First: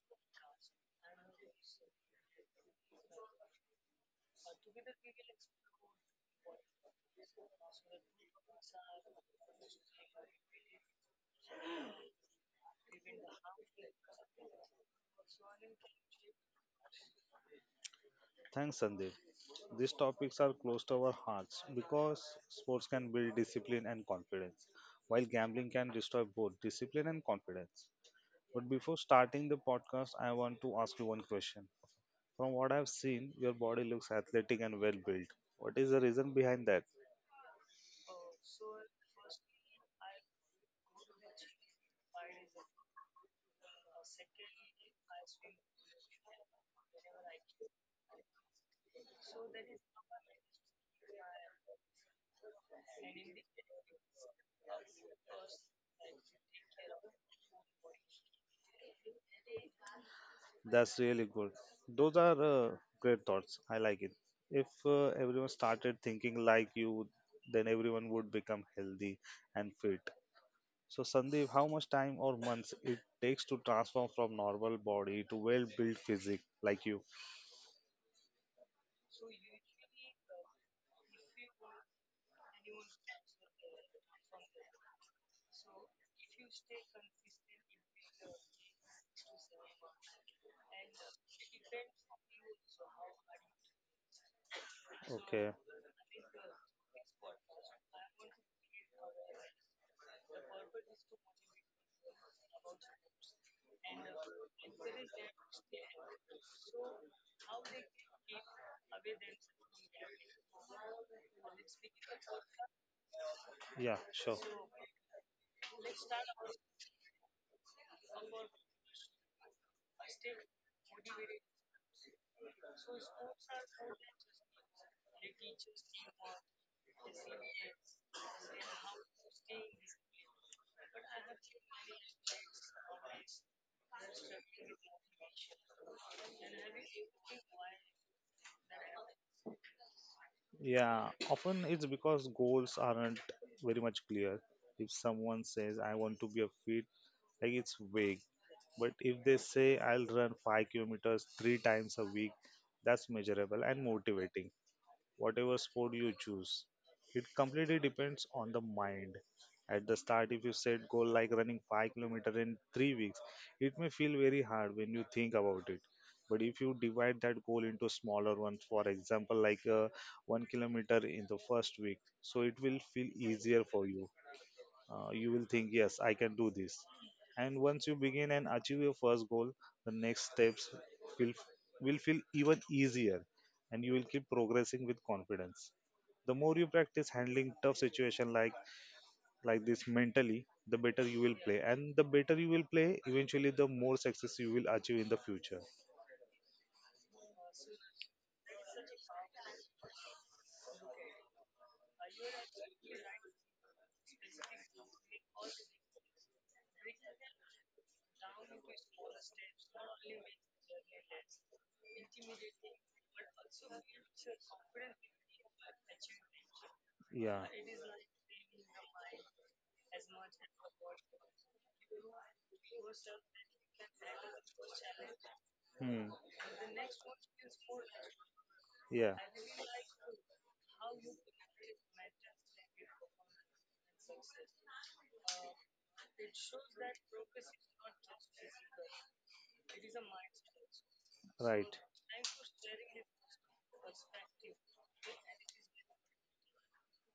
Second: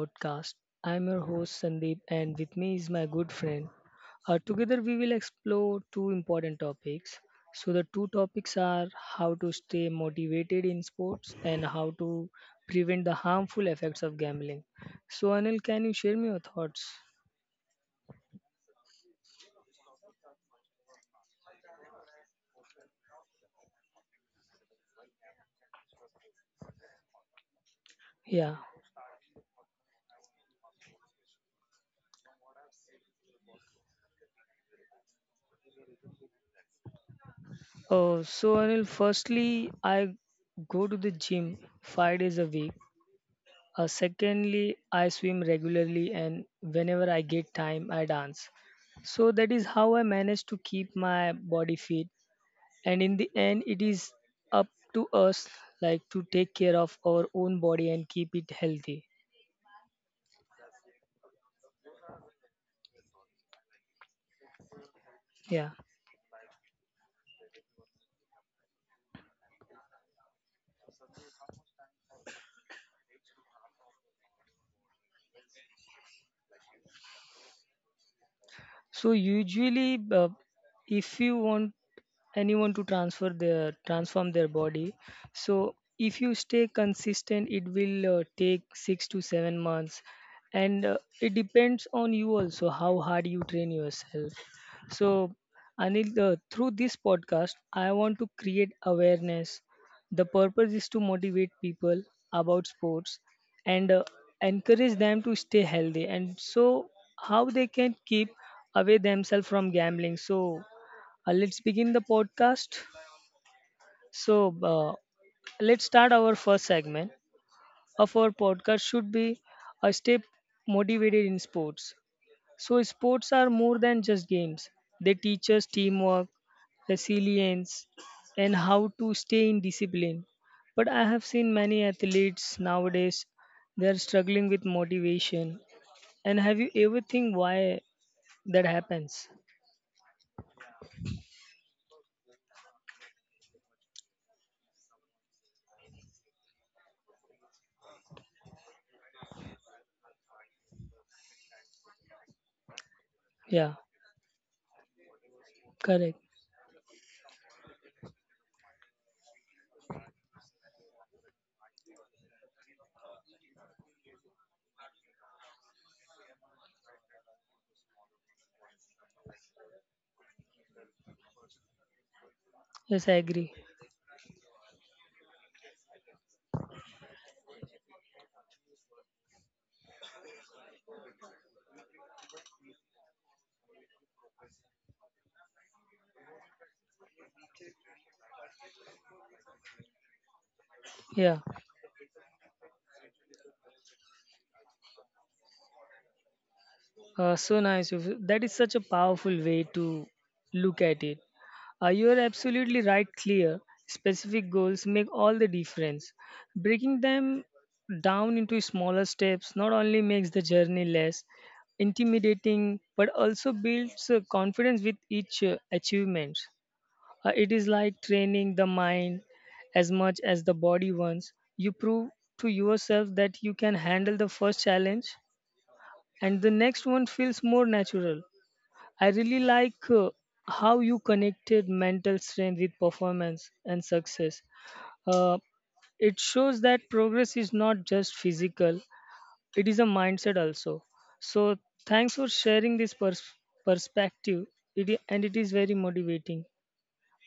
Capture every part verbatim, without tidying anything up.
podcast. I'm your host Sandeep, and with me is my good friend. Uh, together, we will explore two important topics. So, the two topics are how to stay motivated in sports and how to prevent the harmful effects of gambling. So, Anil, can you share me your thoughts? Thanks, Sandeep. These topics are close to our hearts because sports can build discipline and confidence, while gambling can destroy both discipline and confidence. Yeah. But before starting the podcast, I want to ask you one question. From what I've seen, your body looks athletic and well built. What is the reason behind that? Uh, so, Anil, firstly, I go to the gym five days a week. Uh, secondly, I swim regularly, and whenever I get time, I dance. So that is how I manage to keep my body fit. And in the end, it is up to us, like, to take care of our own body and keep it healthy. That's really good. Those are uh, great thoughts. I like it. If uh, everyone Yeah. started thinking like you, then everyone would become healthy and fit. So, Sandeep, how much time or months it takes to transform from normal body to well built physique like you? So usually, uh, if you want anyone to transfer their transform their body, so if you stay consistent, it will uh, take six to seven months, and uh, it depends on you also how hard you train yourself. So, Okay, Anil, uh, through this podcast, I want to create awareness. The purpose is to motivate people about sports and, uh, encourage them to stay healthy, and so how they can keep away themselves from gambling. So uh, let's begin the podcast. yeah, So sure. uh, let's start our first segment of our podcast should be a stay motivated in sports. So sports are more than just games. They teach us teamwork, resilience, and how to stay in discipline. But I have seen many athletes nowadays they are struggling with motivation, and have you ever think why that happens? Yeah, often it's because goals aren't very much clear. If someone says, I want to be a fit, like it's vague. But if they say, I'll run five kilometers three times a week, that's measurable Yeah. and motivating. Whatever sport Correct. you choose. It completely depends on the mind. At the start, if you set goal like running five kilometer in three weeks, it may feel very hard when you think about it. But if you divide that goal into smaller ones, for example, like uh, one kilometer in the first week, so it will Yes, I feel agree. easier for you. Uh, you will think, yes, I can do this. And once you begin and achieve your first goal, the next steps will will feel even easier, and you will keep progressing with confidence. The more you practice handling tough situation like like this mentally, the better you Yeah. will play, and the better you will play, eventually the more success you will achieve in the future. Uh, so nice of you. That is such a powerful way to look at it. Uh, you are absolutely right. Clear, specific goals make all the difference. Breaking them down into smaller steps not only makes the journey less intimidating but also builds uh, confidence with each uh, achievement. Uh, it Yeah. is like training the mind as much as the body once. You prove to yourself that you can handle the first challenge, Hmm. and the next one feels more natural. I really like uh, how you connected Yeah. mental strength with performance and success. Uh, it shows that progress is not just physical, it is a mindset also. So, Right. thanks for sharing this pers- perspective, it, i- and it is very motivating.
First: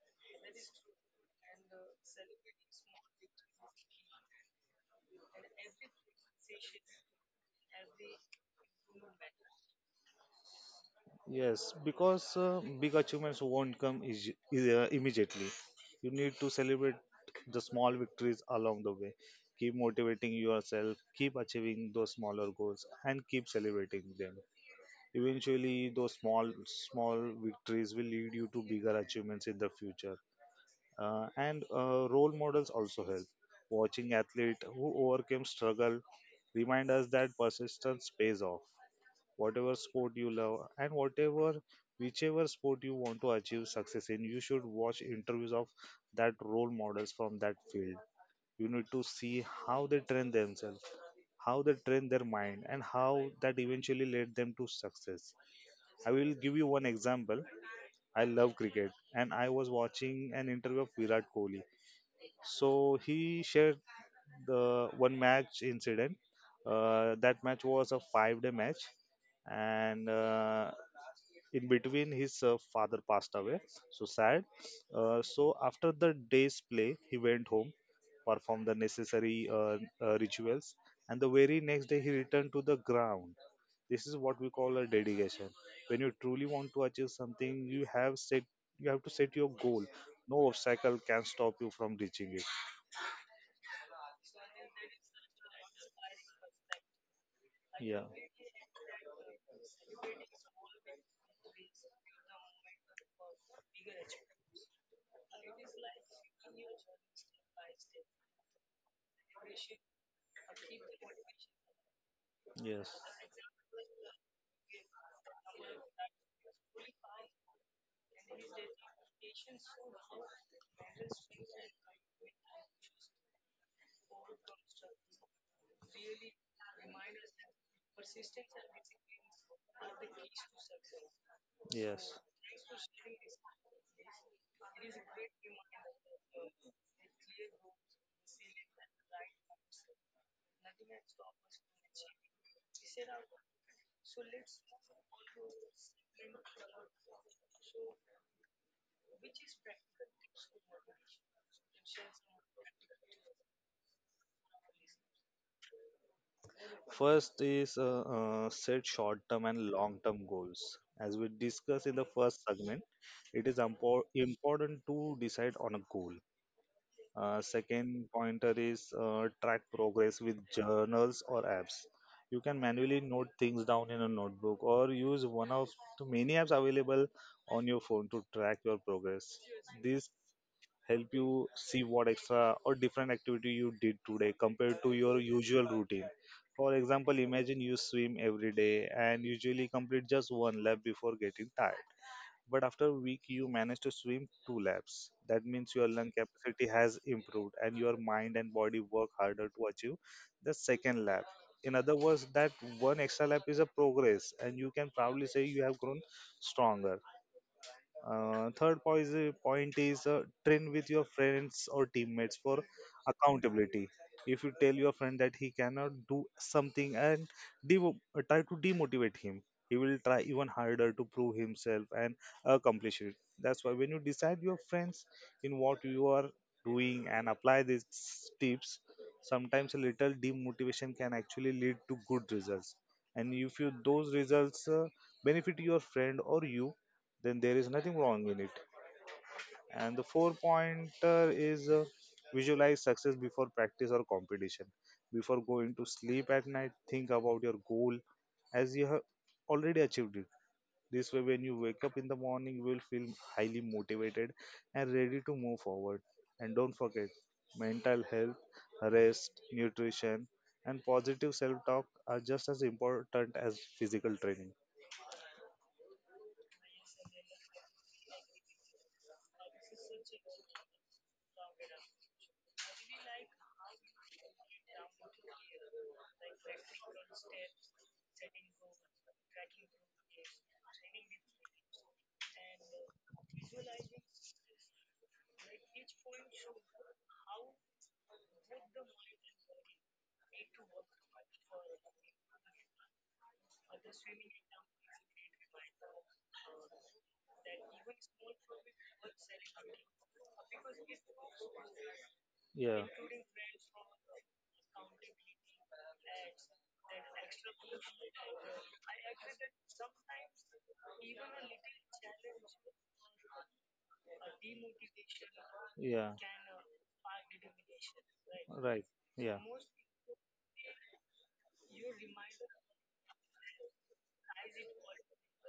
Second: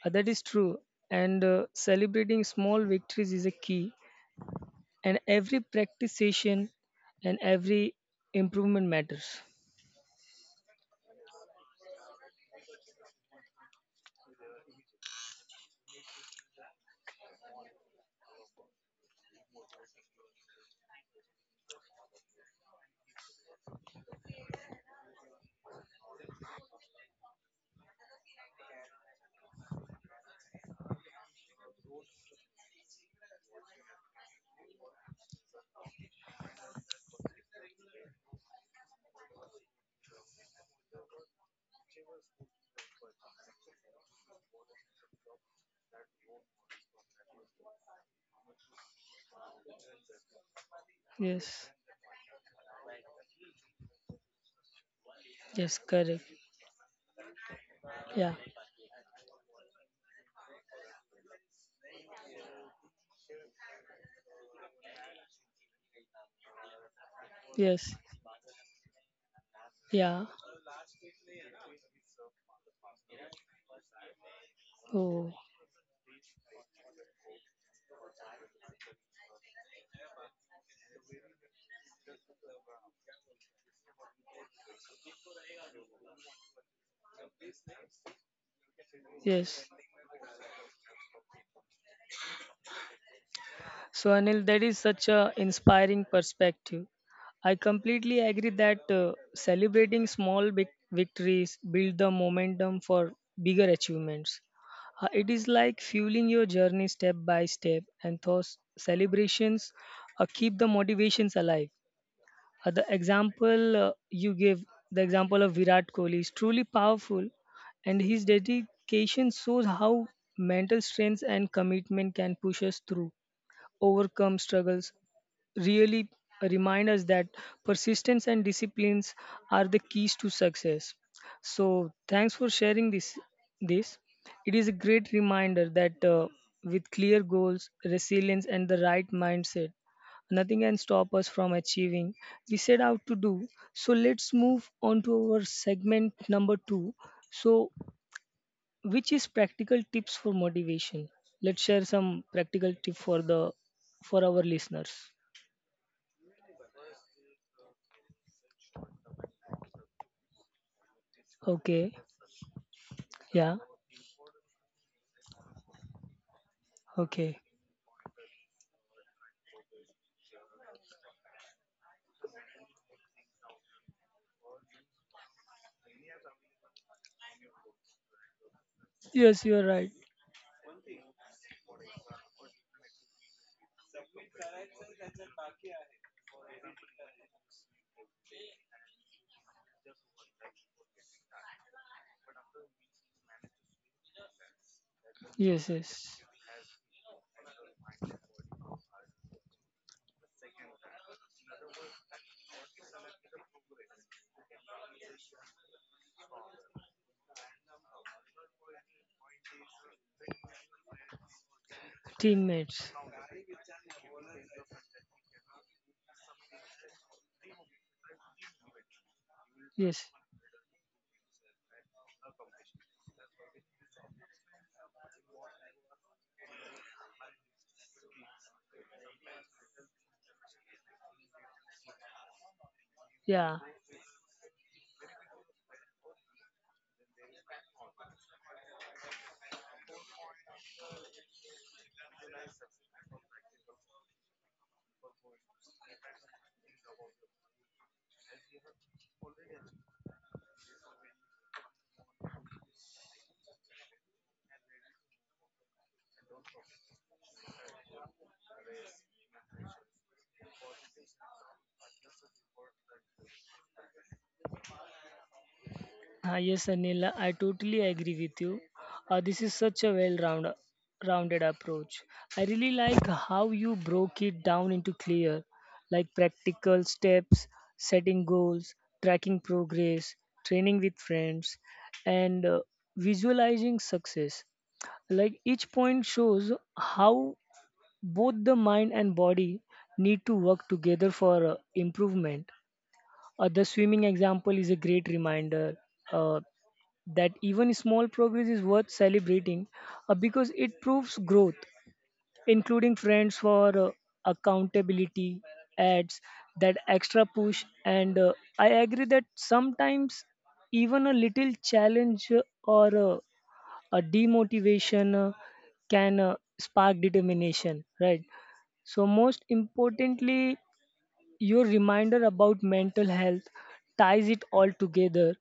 Uh, that is true. And uh, celebrating small victories is a key. And every practice session and every improvement matters. Yes, because uh, big achievements won't come is, is, uh, immediately. You need to celebrate the small victories along the way. Keep motivating yourself, keep achieving those smaller goals, and keep celebrating them. Eventually, those small small victories will lead you to bigger achievements in the future. Uh, and uh, role models also help. Watching athlete who overcame struggle remind us that persistence pays off. Whatever sport you love, and whatever whichever sport you want to achieve success in, you should watch interviews of that role models from that field. You need to see how they train themselves, how Yes. they train their mind, and how that eventually led them to success. Yes, I correct. will give you one example. I Yeah. love cricket, and I was watching an interview of Virat Kohli. So he shared the one match incident. Uh, that match was Yes. a five day match, and Yeah. uh, in between his uh, father passed away, so sad. uh, Oh, so after the day's play he went home, performed the necessary uh, uh, rituals, and the very next day he returned to the ground. This is what we call a dedication. When you truly want to achieve something, you have set, you have to set your yes. goal, no obstacle can stop you from reaching it. So, Anil, that is such a inspiring perspective. I Yeah. completely agree that uh, celebrating small vic- victories build the momentum for bigger achievements. Uh, it is like fueling your journey step by step, and thus celebrations uh, keep the motivations alive. Uh, the Yes. example uh, you gave, the example of Virat Kohli, is truly powerful, and his dedication shows how mental strength and commitment can push us through, overcome struggles, really remind us that persistence and disciplines are the keys to success. So Yes. thanks for sharing this. this it is a great reminder that, uh, with clear goals, resilience, and the right mindset, nothing can stop us from achieving we set out to do. So let's move on to our segment number two, so which is practical tips for motivation. Let's share some practical tip for the, for our listeners. First is uh, uh, set short term and long term goals. As we discussed in Okay. the first segment, it is Yeah. impor- important to decide on a goal. Uh, Okay. Second pointer is uh, track progress with journals or apps. You can manually note things down in a notebook or use one of the many apps available on your phone to track your progress. Yes, you are right. This help you see what extra or different activity you did today compared to your usual routine. For example, imagine you swim every day and usually complete just one lap before getting tired. But after a week, you manage to swim two laps. That means Yes, your lung yes. capacity has improved and your mind and body work harder to achieve the second lap. In other words, that one extra lap is a progress, and you can proudly say you have grown stronger. Uh, third point is, point is uh, train with your friends or teammates for Teammates. accountability. If you tell your friend that he cannot do something and devo- uh, try to demotivate him, he will Yes. try even harder to prove himself and accomplish it. That's why when you decide your friends in what you are doing and apply these tips, sometimes a little demotivation can actually lead to good results. And if Yeah. you those results uh, benefit your friend or you, then there is nothing wrong in it. And the four pointer is uh, visualize success before practice or competition. Before going to sleep at night, think about your goal as you have already achieved it. This way, when you wake up in the morning, you will feel highly motivated and ready to move forward. And don't forget, mental health, rest, nutrition, and positive self talk are just as important as physical training. Ah, yes, Anil, I totally agree with you. Uh, this is such a well-rounded rounded approach. I really like how you broke it down into clear, like, practical steps: setting goals, tracking progress, training with friends, and uh, visualizing success. Like, each point shows how both the mind and body need to work together for uh, improvement. Uh, the swimming example is a great reminder. Uh, that even small progress is worth celebrating, uh, because it proves growth. Yeah. Including friends for uh, accountability adds that extra push. And uh, I agree that sometimes even a little challenge uh, or uh, a demotivation uh, Yeah. can uh, spark determination, right? Right. So, Yeah. most importantly, your reminder about mental health ties it all together,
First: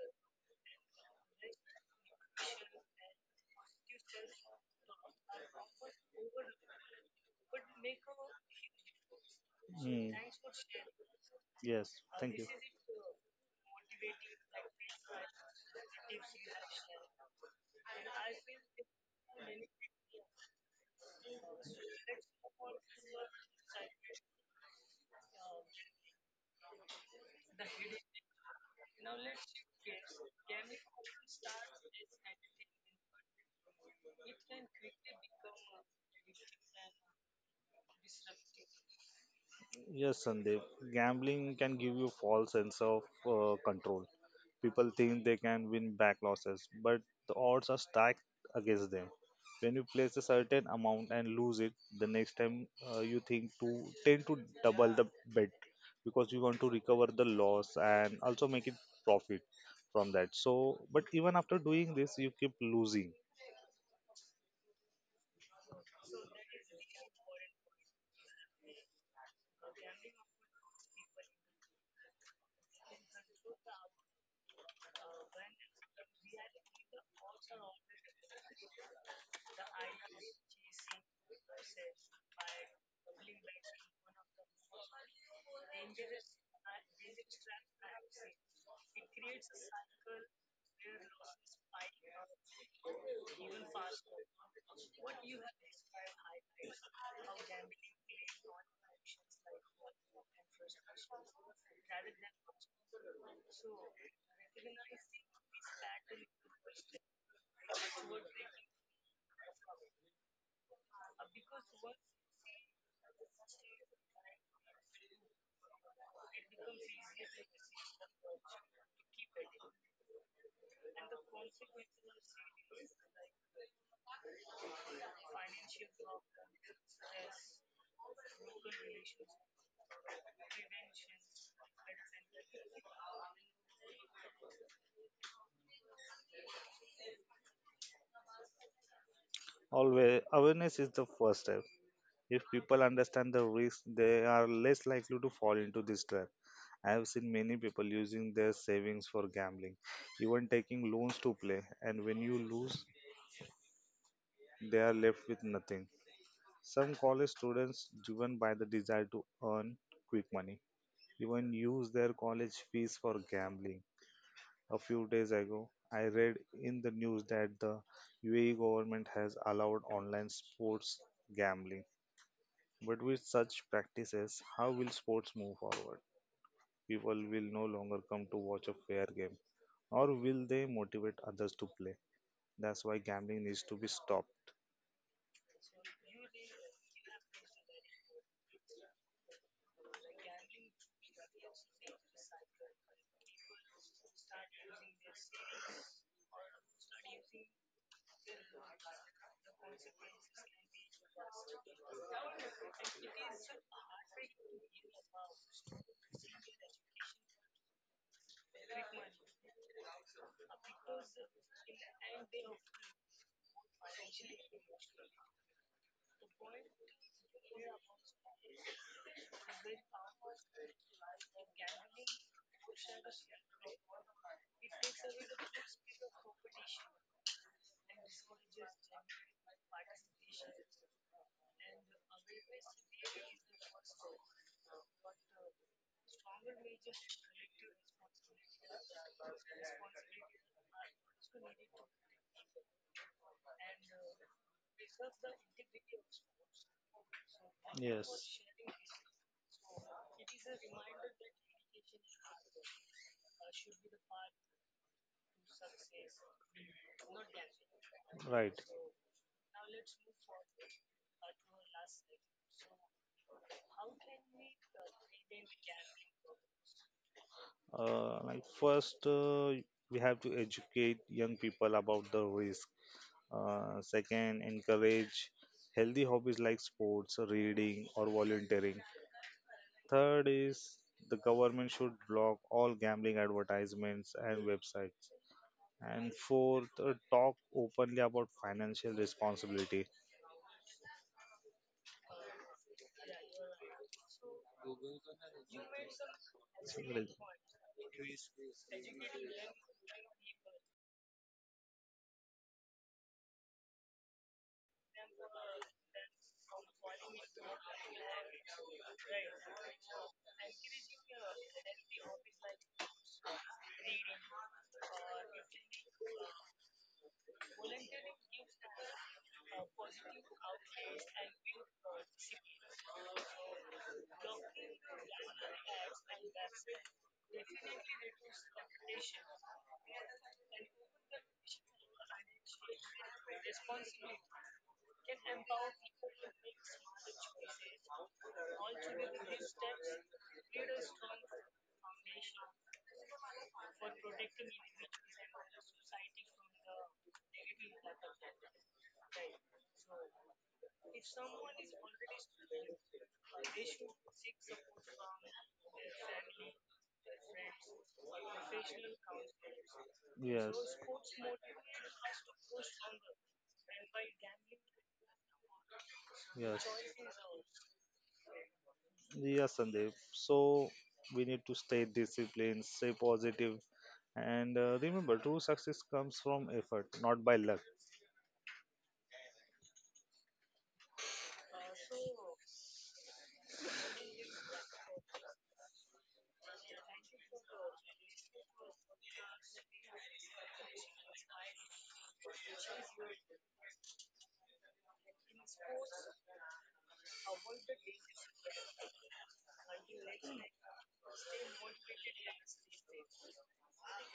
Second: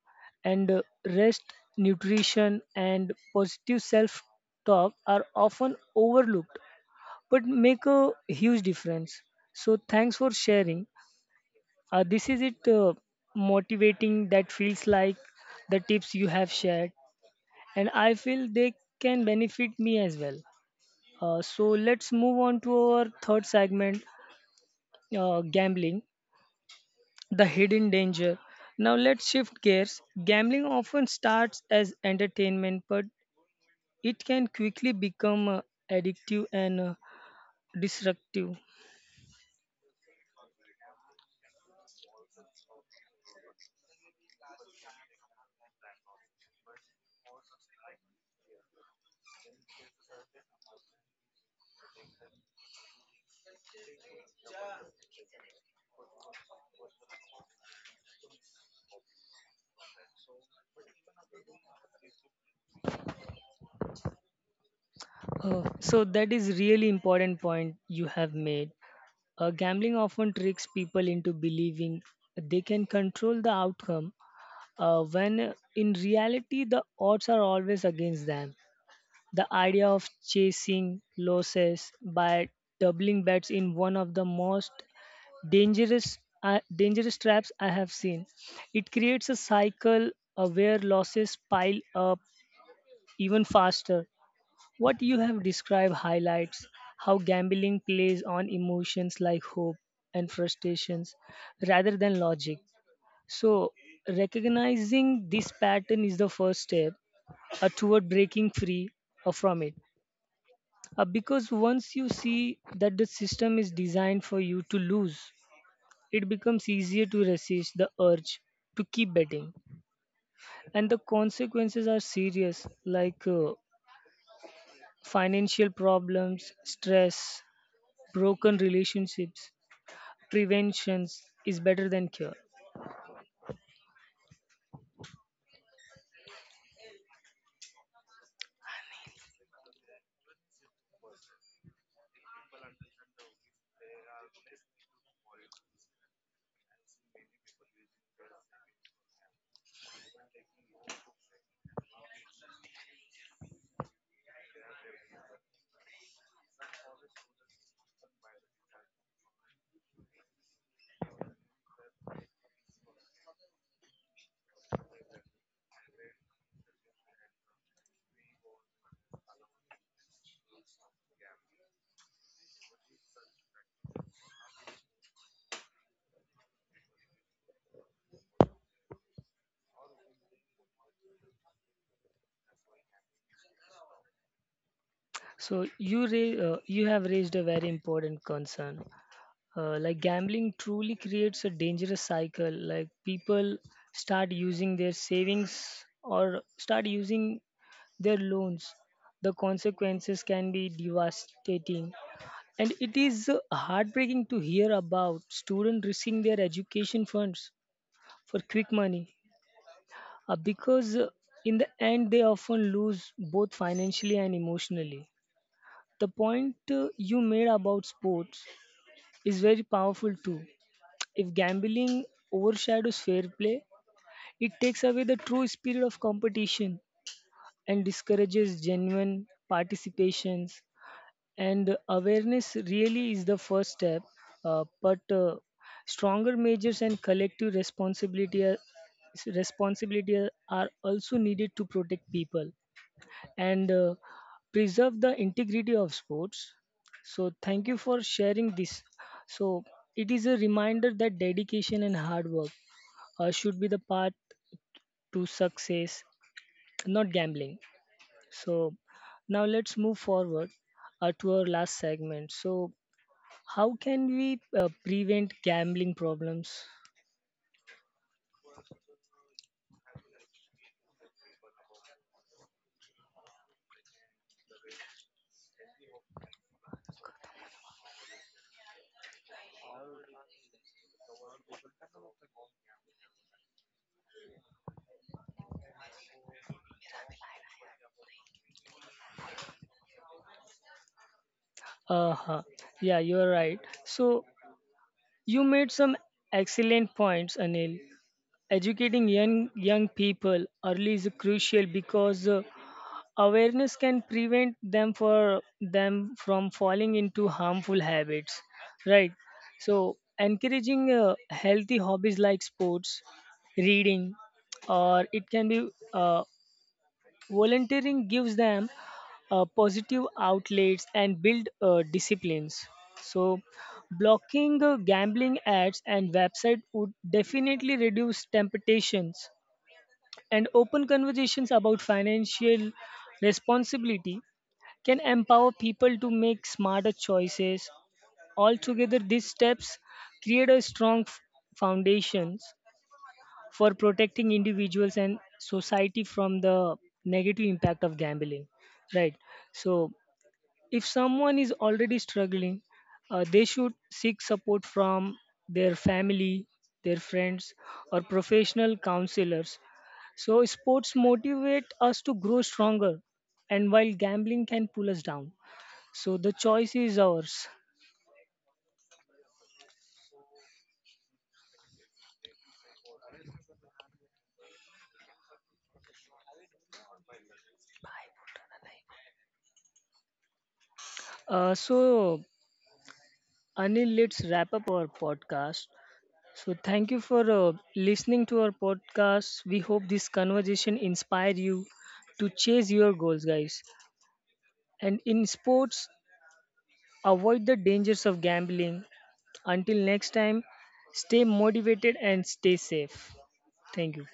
and uh, rest, nutrition, and positive self talk are often overlooked but make a huge difference. So Mm. thanks for sharing. Yes, uh, This thank is you. it. Uh, motivating, that feels like the tips you have shared, and I feel they can benefit me as well. Uh, so let's move on to our third segment, uh, gambling, the hidden danger. Now let's shift gears. Gambling often starts as entertainment, but it can quickly become uh, addictive and uh, destructive. Yes, Sandeep. Gambling can give you false sense of uh, control. People think they can win back losses, but the odds are stacked against them. When you place a certain amount and lose it, the next time uh, you think to tend to double the bet because you want to recover the loss and also make it profit from that. So, but even after doing this, you keep losing. Uh, so that is really important point you have made. Uh, gambling often tricks people into believing they can control the outcome, uh, when, uh, in reality, the odds are always against them. The idea of chasing losses by doubling bets in one of the most dangerous uh, dangerous traps I have seen. It creates a cycle uh, where losses pile up even faster. What you have described highlights how gambling plays on emotions like hope and frustrations rather than logic. So recognizing this pattern is the first step uh, toward breaking free uh, from it. Uh, because once you see that the system is designed for you to lose, it becomes easier to resist the urge to keep betting. And the consequences are serious, like, uh, financial problems, stress, broken relationships. Preventions is better than cure. Always awareness is the first step. If people understand the risk, they are less likely to fall into this trap. I have seen many people using their savings for gambling, even taking loans to play, and when you lose, they are left with nothing. Some college students, driven by the desire to earn quick money, even use their college fees for gambling. A few days ago, I read in the news that the U A E government has allowed online sports gambling. But with such practices, how will sports move forward? People will no longer come to watch a fair game, or will they motivate others to play? That's why gambling needs to be stopped. So you ra- uh, you have raised a very important concern. Uh, like, gambling truly creates a dangerous cycle. Like, people start using their savings or start using their loans. The consequences can be devastating, and it is uh, heartbreaking to hear about students risking their education funds for quick money. Uh, because, uh, in the end, they often lose both financially and emotionally. The point uh, you made about sports is very powerful too. If gambling overshadows fair play, it takes away the true spirit of competition and discourages genuine participations. And awareness really is the first step, uh, but uh, stronger measures and collective responsibility are, responsibility are are also needed to protect people and, uh, preserve the integrity of sports. So thank you for sharing this. So it is a reminder that dedication and hard work uh, should be the path to success, not gambling. Right. So, now let's move forward uh, to our last segment. So, how can we uh, prevent gambling problems? Uh, like first, uh, we have to educate young people about the risk. Uh, second, encourage healthy hobbies like sports, reading, or volunteering. Third is the government should block all gambling advertisements and websites. And fourth, uh, talk openly about financial responsibility. Uh huh. Yeah, you're right. So, you made some So, excellent like, points, Anil. Educating young young people early is crucial, because uh, awareness can prevent them for them from falling into harmful habits, right? So encouraging uh, healthy hobbies like sports, reading, or it can be uh, volunteering, gives them uh, positive outlets and build uh, disciplines. So blocking uh, gambling ads and website would definitely reduce temptations, and open conversations about financial responsibility can empower people to make smarter choices. Altogether, these steps create a strong f- foundations for protecting individuals and society from the negative impact of gambling. Right. So, if someone is already struggling, uh, they should seek support from their family, their friends, or professional counselors. So, yes, sports motivate us to grow stronger, and while gambling can pull us down. So, the yes. choice is ours. Yeah, Sandeep. So we need to stay disciplined, stay positive, and uh, remember, true success comes from effort, not by luck. Uh, so, Anil, let's wrap up our podcast. So, thank you for uh, listening to our podcast. We hope this conversation inspire you to chase your goals, guys. And in sports, avoid the dangers of gambling. Until next time, stay motivated and stay safe. Thank you.